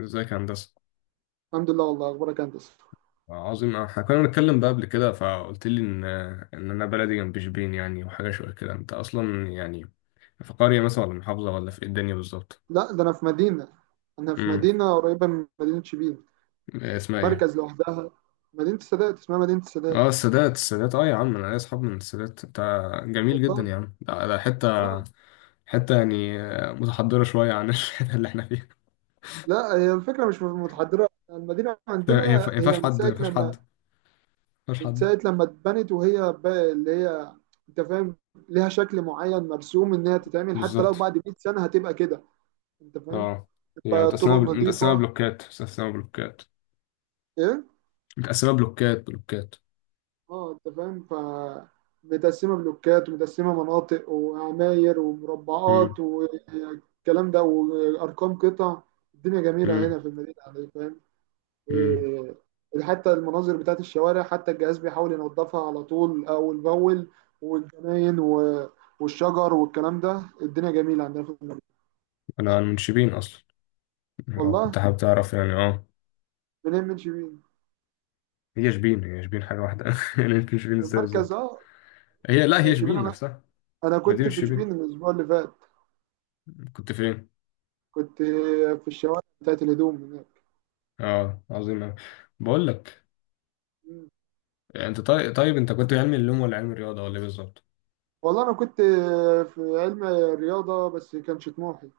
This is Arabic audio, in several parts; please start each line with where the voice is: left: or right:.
left: ازيك يا هندسة.
right: الحمد لله، والله اخبارك انت؟
left: عظيم، احنا كنا بنتكلم بقى قبل كده فقلت لي ان ان انا بلدي جنب شبين يعني، وحاجة شوية كده. انت اصلا يعني في قرية مثلا، ولا محافظة، ولا في ايه الدنيا بالظبط؟
right: لا، ده انا في
left: امم
right: مدينه قريبه من مدينه شبين.
left: إيه اسمها ايه؟
right: مركز لوحدها. مدينه السادات، اسمها مدينه السادات.
left: اه، السادات، السادات. اه يا عم، انا ليا اصحاب من السادات. انت جميل جدا
right: والله.
left: يا عم. ده حتة،
right: اه.
left: حتة يعني متحضرة شوية عن الحتة اللي احنا فيها.
right: لا، هي الفكره مش متحضره. المدينه
left: ده هي ما
right: عندنا هي
left: ينفعش حد، ما ينفعش حد، ما ينفعش
right: من
left: حد.
right: ساعه لما اتبنت، وهي اللي هي، انت فاهم، ليها شكل معين مرسوم ان هي تتعمل، حتى لو
left: بالظبط.
right: بعد 100 سنه هتبقى كده. انت فاهم؟
left: اه، هي
right: تبقى
left: متقسمة
right: طرق
left: متقسمة
right: نظيفه.
left: بلوكات، متقسمة بلوكات،
right: ايه.
left: متقسمة بلوكات بلوكات.
right: اه، انت فاهم؟ متقسمه بلوكات، ومتقسمه مناطق، وعماير، ومربعات، والكلام ده، وارقام قطع. الدنيا جميله
left: امم
right: هنا في المدينه، يعني، فاهم؟
left: مم.
right: إيه. حتى المناظر بتاعت الشوارع، حتى الجهاز بيحاول ينظفها على طول، اول باول، والجناين والشجر والكلام ده. الدنيا جميله عندنا في المدينه.
left: انا من شبين اصلا، أو
right: والله.
left: كنت حابب تعرف يعني، اه.
right: منين؟ من شبين
left: هي شبين حاجه واحده يعني. يمكن شبين ازاي
right: والمركز؟
left: بالظبط؟
right: اه،
left: هي، لا، هي
right: شبين.
left: شبين
right: انا
left: نفسها.
right: انا
left: مدينه
right: كنت في
left: شبين.
right: شبين الاسبوع اللي فات.
left: كنت فين؟
right: كنت في الشوارع بتاعت الهدوم
left: اه، عظيم أوي. بقول لك
right: هناك.
left: يعني، انت، طيب طيب، انت كنت علمي علوم ولا علمي رياضه ولا ايه بالظبط؟
right: والله انا كنت في علم رياضه، بس كانش طموحي،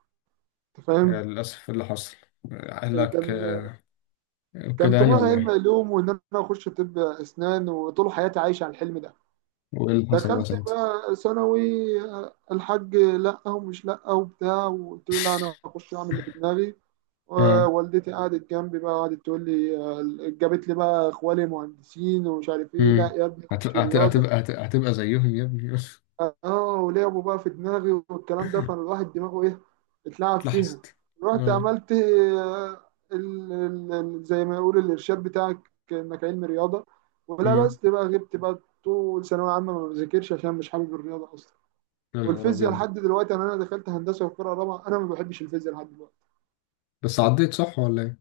right: انت فاهم؟
left: يعني للاسف إيه اللي حصل اهلك
right: كان
left: آه،
right: كان
left: كده يعني
right: طموحي
left: ولا
right: علم
left: ايه؟
right: علوم، وان انا اخش طب اسنان، وطول حياتي عايش على الحلم ده.
left: وايه اللي حصل بقى
right: دخلت
left: ساعتها؟
right: بقى ثانوي، الحاج لا ومش لا وبتاع، وقلت له لا انا هخش اعمل اللي في دماغي.
left: اه.
right: ووالدتي قعدت جنبي بقى، قعدت تقول لي، جابت لي بقى اخوالي مهندسين ومش عارف ايه، لا
left: امم
right: يا ابني خش
left: هتبقى هتبقى
right: رياضه.
left: هتبقى هت- هتبقى زيهم يا ابني.
right: اه. ولعبوا بقى في دماغي والكلام ده، فانا الواحد دماغه ايه؟ اتلعب فيها.
left: اتلحست.
right: رحت
left: اه.
right: عملت، زي ما يقول الارشاد بتاعك، انك علم رياضه. ولا
left: امم
right: بس بقى غبت بقى طول ثانويه عامه، ما بذاكرش، عشان مش حابب الرياضه اصلا.
left: يا نهار
right: والفيزياء
left: ابيض.
right: لحد دلوقتي، انا دخلت هندسه وقراءه رابعه، انا ما بحبش الفيزياء لحد دلوقتي.
left: بس عديت صح ولا ايه؟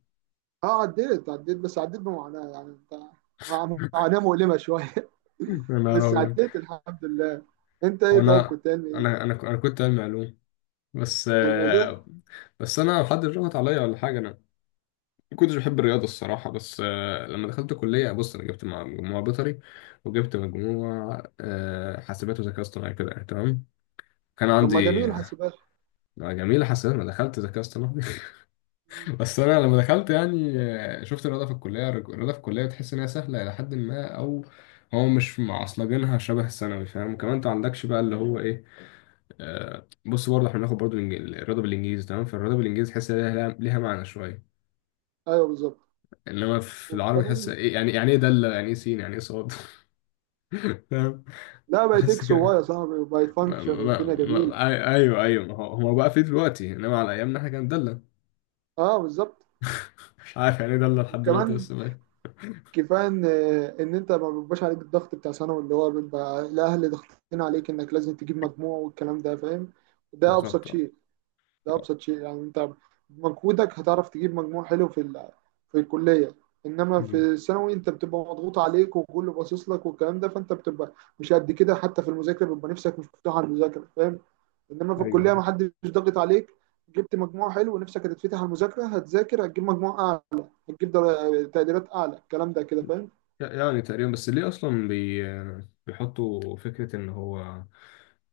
right: اه، عديت، بس عديت بمعاناه، يعني انت، معاناه مؤلمه شويه.
left: يا نهار
right: بس
left: أبيض.
right: عديت الحمد لله. انت ايه؟ طيب
left: وأنا
right: كنت علمي ايه؟
left: أنا أنا أنا ك- انا كنت علمي علوم، بس
right: علمي علوم.
left: آه، بس أنا حد ضغط عليا ولا حاجة. أنا ما كنتش بحب الرياضة الصراحة، بس لما دخلت كلية بص أنا جبت مجموعة بيطري، وجبت مجموعة حاسبات وذكاء اصطناعي كده يعني، تمام. كان
right: طب ما
left: عندي
right: جميل حاسبات.
left: جميلة حاسبات، ما دخلت ذكاء اصطناعي.
right: مم.
left: بس انا لما دخلت يعني، شفت الرياضه في الكليه تحس ان هي سهله الى حد ما، او هو مش معصلجينها شبه الثانوي، فاهم. كمان انت عندكش بقى اللي هو ايه، آه. بص، برضه احنا بناخد برضه الرياضه بالانجليزي، تمام. فالرياضه بالانجليزي تحس إن ليها معنى شويه.
right: ايوه بالظبط.
left: انما في العربي تحس
right: وكمان،
left: ايه؟ يعني ايه دالة، يعني ايه سين، يعني ايه صاد. فاهم.
right: لا بقت
left: تحس
right: اكس وواي
left: كده.
right: يا صاحبي، بقت
left: ما
right: فانكشن،
left: ما
right: والدنيا
left: ما
right: جميله.
left: أي- ايوه، ايوه. ما هو بقى في دلوقتي، انما على ايامنا احنا كان دالة.
right: اه بالظبط.
left: مش عارف يعني ايه دالة لحد دلوقتي،
right: وكمان
left: بس ماشي.
right: كفايه ان انت ما بيبقاش عليك الضغط بتاع ثانوي، اللي هو بيبقى الاهل ضاغطين عليك انك لازم تجيب مجموع والكلام ده، فاهم؟ ده ابسط
left: بالظبط.
right: شيء. ده ابسط شيء، يعني انت بمجهودك هتعرف تجيب مجموع حلو في الكليه. انما في
left: مم.
right: الثانوي انت بتبقى مضغوط عليك وكله باصص لك والكلام ده، فانت بتبقى مش قد كده، حتى في المذاكره بيبقى نفسك مش مفتوح على المذاكره، فاهم؟ انما في الكليه
left: ايوه.
right: ما حدش ضاغط عليك. جبت مجموع حلو، ونفسك هتتفتح على المذاكره، هتذاكر، هتجيب مجموع اعلى، هتجيب تقديرات اعلى، الكلام ده كده، فاهم؟
left: يعني تقريبا، بس ليه اصلا بيحطوا فكره ان هو،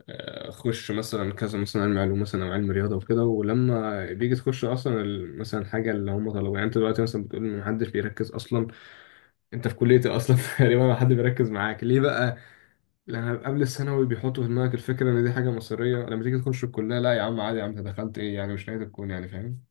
left: خش مثلا كذا، مثلا علم علوم، مثلا او علم رياضه وكده. ولما بيجي تخش اصلا مثلا حاجه اللي هم طلبوها. يعني انت دلوقتي مثلا بتقول ان محدش بيركز اصلا، انت في كليه إيه اصلا؟ تقريبا ما حد بيركز معاك ليه بقى؟ لان قبل الثانوي بيحطوا في دماغك الفكره ان دي حاجه مصيريه، لما تيجي تخش الكليه، لا يا عم، عادي يا عم، انت دخلت ايه يعني؟ مش نهايه الكون يعني، فاهم.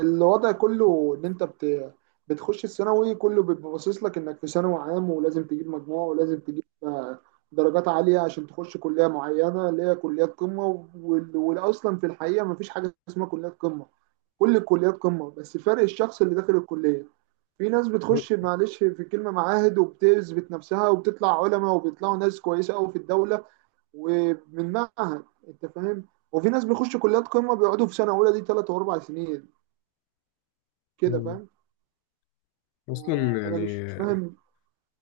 right: الوضع كله ان انت بتخش الثانوي، كله بيبقى باصص لك انك في ثانوي عام، ولازم تجيب مجموع، ولازم تجيب درجات عاليه عشان تخش كليه معينه اللي هي كليات قمه، والاصلا في الحقيقه ما فيش حاجه اسمها كليات قمه. كل الكليات قمه، بس فرق الشخص اللي داخل الكليه. في ناس بتخش،
left: ب-
right: معلش في الكلمة، معاهد وبتثبت نفسها وبتطلع علماء، وبيطلعوا ناس كويسة قوي في الدولة، ومن معهد، انت فاهم؟ وفي ناس بيخشوا كليات قمة بيقعدوا في سنة أولى دي 3 و4 سنين، كده، فاهم؟
left: اصلا
right: أنا
left: يعني،
right: مش فاهم.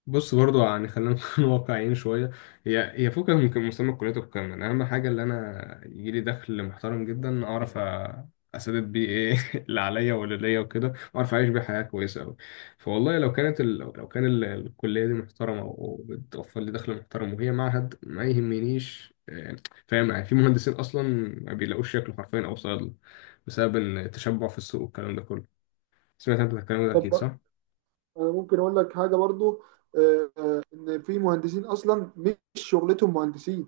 left: بص برضو يعني، خلينا نكون واقعيين شوية. هي فكرة، يمكن مسمى الكلية والكلام ده. أنا أهم حاجة اللي أنا يجيلي دخل محترم جدا، أعرف أسدد بيه إيه اللي عليا واللي ليا وكده، وأعرف أعيش بيه حياة كويسة أوي. فوالله لو كانت ال... لو كان ال... الكلية دي محترمة وبتوفر لي دخل محترم، وهي معهد ما يهمنيش. فاهم يعني. في مهندسين أصلا ما بيلاقوش شكل حرفيا، أو صيادلة، بسبب التشبع في السوق والكلام ده كله. سمعت أنت الكلام ده أكيد
right: طب
left: صح؟
right: أنا ممكن أقول لك حاجة برضو، إن في مهندسين أصلا مش شغلتهم مهندسين.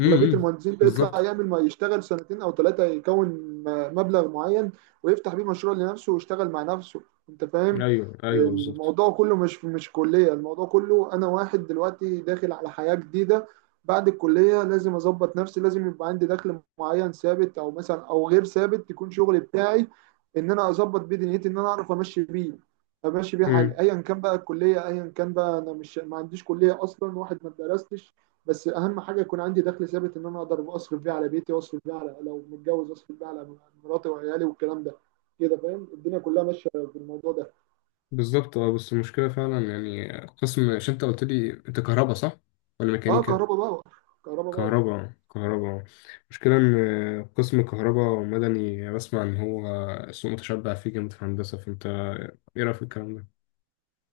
right: اغلبيه
left: امم.
right: المهندسين بيطلع
left: بالظبط.
right: يعمل ما يشتغل سنتين او ثلاثه، يكون مبلغ معين، ويفتح بيه مشروع لنفسه ويشتغل مع نفسه، انت فاهم؟
left: ايوه، ايوه، بالظبط.
right: الموضوع كله، مش كليه. الموضوع كله، انا واحد دلوقتي داخل على حياه جديده، بعد الكليه لازم اظبط نفسي، لازم يبقى عندي دخل معين ثابت او مثلا او غير ثابت، يكون شغلي بتاعي، ان انا اظبط بيه دنيتي، ان انا اعرف امشي بيه، حالي،
left: امم،
right: ايا كان بقى الكليه، ايا كان بقى، انا مش، ما عنديش كليه اصلا، واحد ما درستش. بس اهم حاجه يكون عندي دخل ثابت، ان انا اقدر اصرف بيه على بيتي، واصرف بيه على، لو متجوز اصرف بيه على مراتي وعيالي والكلام ده، كده، فاهم؟ الدنيا كلها ماشيه بالموضوع ده.
left: بالظبط. اه. بس المشكلة فعلا يعني قسم، عشان انت قلت لي انت كهرباء صح؟ ولا
right: اه،
left: ميكانيكا؟
right: كهرباء باور. كهرباء باور.
left: كهرباء كهرباء. المشكلة ان قسم كهرباء مدني بسمع ان هو سوق متشبع فيه جامد في هندسة، فانت ايه رأيك في الكلام ده؟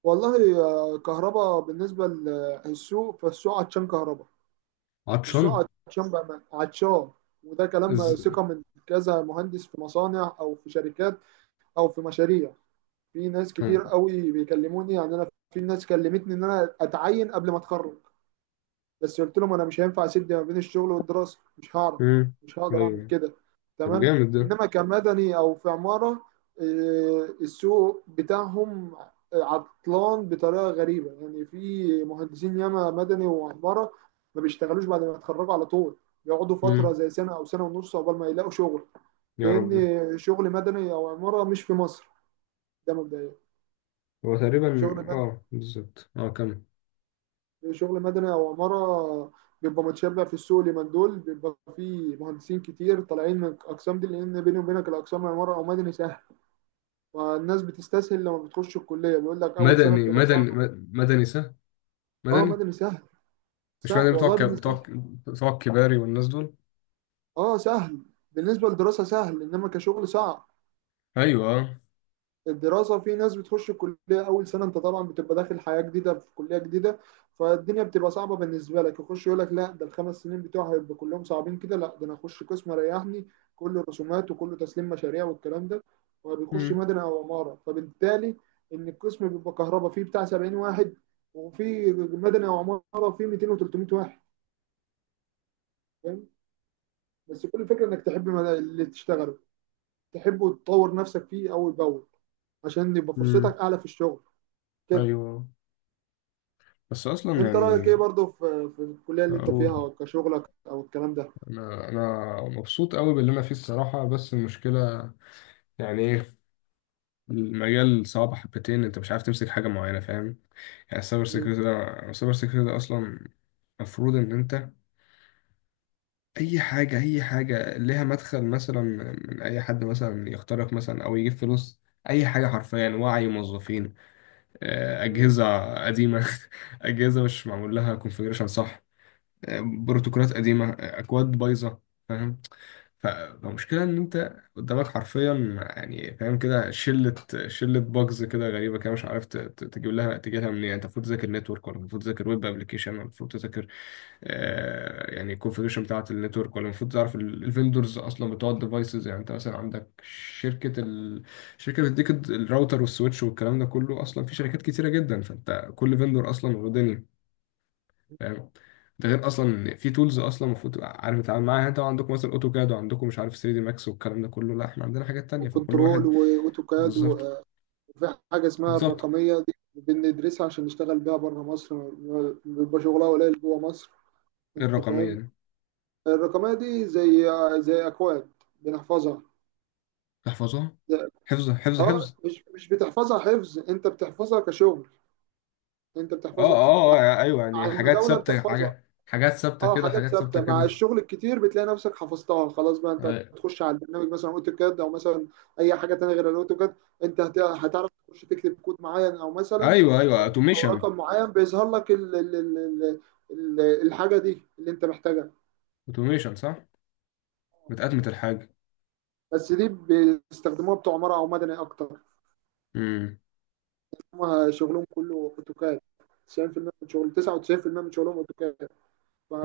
right: والله، كهرباء بالنسبه للسوق، فالسوق عطشان كهرباء.
left: عطشان؟
right: السوق عطشان بقى، عطشان، وده كلام
left: از...
right: ثقه من كذا مهندس في مصانع او في شركات او في مشاريع. في ناس
left: اه.
right: كتير قوي بيكلموني، يعني انا في ناس كلمتني ان انا اتعين قبل ما اتخرج، بس قلت لهم انا مش هينفع اسد ما بين الشغل والدراسه، مش هعرف،
left: امم.
right: مش هقدر اعمل
left: ايوه.
right: كده.
left: طب
right: تمام.
left: جامد ده.
right: انما كمدني او في عماره، السوق بتاعهم عطلان بطريقه غريبه، يعني في مهندسين ياما مدني وعماره ما بيشتغلوش بعد ما يتخرجوا على طول، بيقعدوا فتره
left: امم.
right: زي سنه او سنه ونص عقبال ما يلاقوا شغل،
left: يا
right: لان
left: ربي.
right: شغل مدني او عماره مش في مصر، ده مبدئيا.
left: هو تقريبا،
right: شغل
left: اه، بالظبط، اه، كمل.
right: شغل مدني او عماره بيبقى متشابه بقى في السوق. اليومين دول بيبقى في مهندسين كتير طالعين من الاقسام دي، لان بيني وبينك الاقسام العماره او مدني سهل، والناس بتستسهل، لما بتخش الكليه بيقول لك اول سنه بتبقى صعبه.
left: مدني سه،
right: اه،
left: مدني
right: مدني سهل،
left: مش
right: سهل
left: مدني
right: والله بالنسبه،
left: بتوع الكباري والناس دول.
right: اه سهل بالنسبه للدراسه سهل، انما كشغل صعب.
left: ايوه، اه.
right: الدراسة، في ناس بتخش الكلية أول سنة، أنت طبعا بتبقى داخل حياة جديدة في كلية جديدة، فالدنيا بتبقى صعبة بالنسبة لك، يخش يقول لك لا، ده الخمس سنين بتوعي هيبقوا كلهم صعبين كده، لا ده أنا أخش قسم ريحني، كله رسومات وكله تسليم مشاريع والكلام ده، وبيخش
left: مم.
right: مدني أو عمارة. فبالتالي إن القسم بيبقى كهرباء فيه بتاع 70 واحد، وفي مدني أو عمارة فيه 200 و300 واحد، فاهم؟ بس كل الفكرة إنك تحب اللي تشتغله، تحبه وتطور نفسك فيه أول بأول عشان يبقى
left: مم.
right: فرصتك أعلى في الشغل، كده.
left: ايوه. بس اصلا
right: انت رايك
left: يعني
right: ايه برضو في الكليه اللي انت
left: اقول،
right: فيها كشغلك او الكلام ده؟
left: انا مبسوط قوي باللي انا فيه الصراحه، بس المشكله يعني ايه؟ المجال صعب حبتين، انت مش عارف تمسك حاجه معينه، فاهم. يعني السايبر
right: مم.
left: سيكيورتي ده السايبر سيكيورتي ده اصلا المفروض ان انت، اي حاجه ليها مدخل، مثلا من اي حد، مثلا يخترق مثلا، او يجيب فلوس، اي حاجه حرفيا. وعي موظفين،
right: مم.
left: اجهزه قديمه. اجهزه مش معمول لها كونفيجريشن، صح، بروتوكولات قديمة، أكواد بايظة، فاهم. فالمشكلة إن أنت قدامك حرفيا، يعني فاهم كده، شلة باجز كده غريبة كده، مش عارف تجيب لها منين. أنت المفروض تذاكر نتورك ولا المفروض تذاكر ويب أبلكيشن، ولا المفروض تذاكر يعني الكونفيجريشن بتاعة النتورك، ولا المفروض تعرف الفندورز أصلا بتوع الديفايسز. يعني أنت مثلا عندك شركة ال... شركة بتديك الراوتر والسويتش والكلام ده كله. أصلا في شركات كتيرة جدا، فأنت كل فندور أصلا ودنيا، فاهم. ده غير اصلا ان في تولز اصلا المفروض تبقى عارف تتعامل معاها. يعني انتوا عندكم مثلا اوتوكاد، وعندكم مش عارف 3 دي ماكس والكلام ده كله. لا، احنا عندنا حاجات تانية، فكل
right: وكنترول
left: واحد.
right: واوتوكاد،
left: بالظبط.
right: وفي حاجه اسمها
left: بالظبط.
right: الرقميه، دي بندرسها عشان نشتغل بيها بره مصر، بيبقى شغلها قليل جوه مصر،
left: إيه
right: انت
left: الرقميه
right: فاهم؟
left: دي؟
right: الرقميه دي زي، اكواد بنحفظها.
left: تحفظها؟
right: ده-
left: حفظ، حفظ،
right: اه،
left: حفظ.
right: مش بتحفظها حفظ، انت بتحفظها كشغل، انت
left: اه،
right: بتحفظها مع،
left: اه، يعني ايوه. يعني حاجات
right: المداوله
left: ثابته،
right: بتحفظها.
left: حاجات ثابته
right: اه،
left: كده،
right: حاجات
left: حاجات ثابته
right: ثابته، مع
left: كده.
right: الشغل الكتير بتلاقي نفسك حفظتها خلاص، بقى انت
left: أي-
right: تخش على البرنامج مثلا اوتوكاد، او مثلا اي حاجه تانية غير الاوتوكاد، انت هتعرف تخش تكتب كود معين، او مثلا
left: ايوه، ايوه،
right: او
left: اوتوميشن.
right: رقم معين بيظهر لك ال ال ال ال ال الحاجه دي اللي انت محتاجها.
left: اوتوميشن صح، متأتمة الحاجه.
right: بس دي بيستخدموها بتوع عماره او مدني اكتر،
left: امم.
right: هم شغلهم كله اوتوكاد. 90% من شغل، 99% من شغلهم اوتوكاد،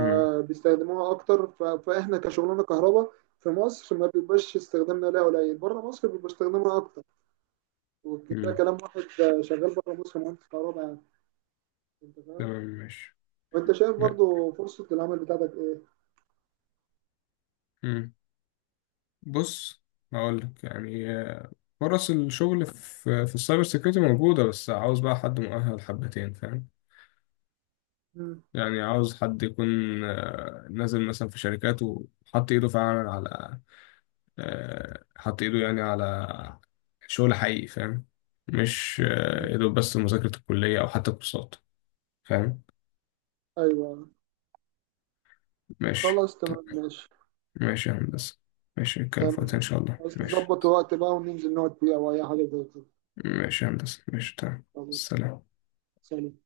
left: امم.
right: اكتر، فاحنا كشغلانه كهرباء في مصر ما بيبقاش استخدامنا ليها، قليل، بره مصر بيبقى استخدامها اكتر، وده
left: امم.
right: كلام واحد شغال بره مصر مهندس كهرباء، يعني، انت فاهم؟
left: تمام، ماشي.
right: وانت شايف
left: م-
right: برضو فرصه العمل بتاعتك ايه؟
left: امم بص، هقول لك يعني إيه. فرص الشغل في السايبر سيكيورتي موجودة، بس عاوز بقى حد مؤهل حبتين، فاهم.
right: مم.
left: يعني عاوز حد يكون، نازل مثلا في شركات وحط ايده فعلا على، حط ايده يعني على شغل حقيقي، فاهم. مش
right: مم.
left: يا دوب بس مذاكرة الكلية أو حتى كورسات، فاهم.
right: ايوه.
left: ماشي،
right: خلاص
left: طيب.
right: تمام ماشي.
left: ماشي يا هندسة. ماشي نتكلم في وقتها إن
right: تمام.
left: شاء الله.
right: عايز
left: ماشي،
right: نظبط وقت بقى وننزل نقعد فيه او اي حاجه زي كده.
left: ماشي يا هندسة، ماشي، تمام،
right: خلاص.
left: سلام.
right: سلام.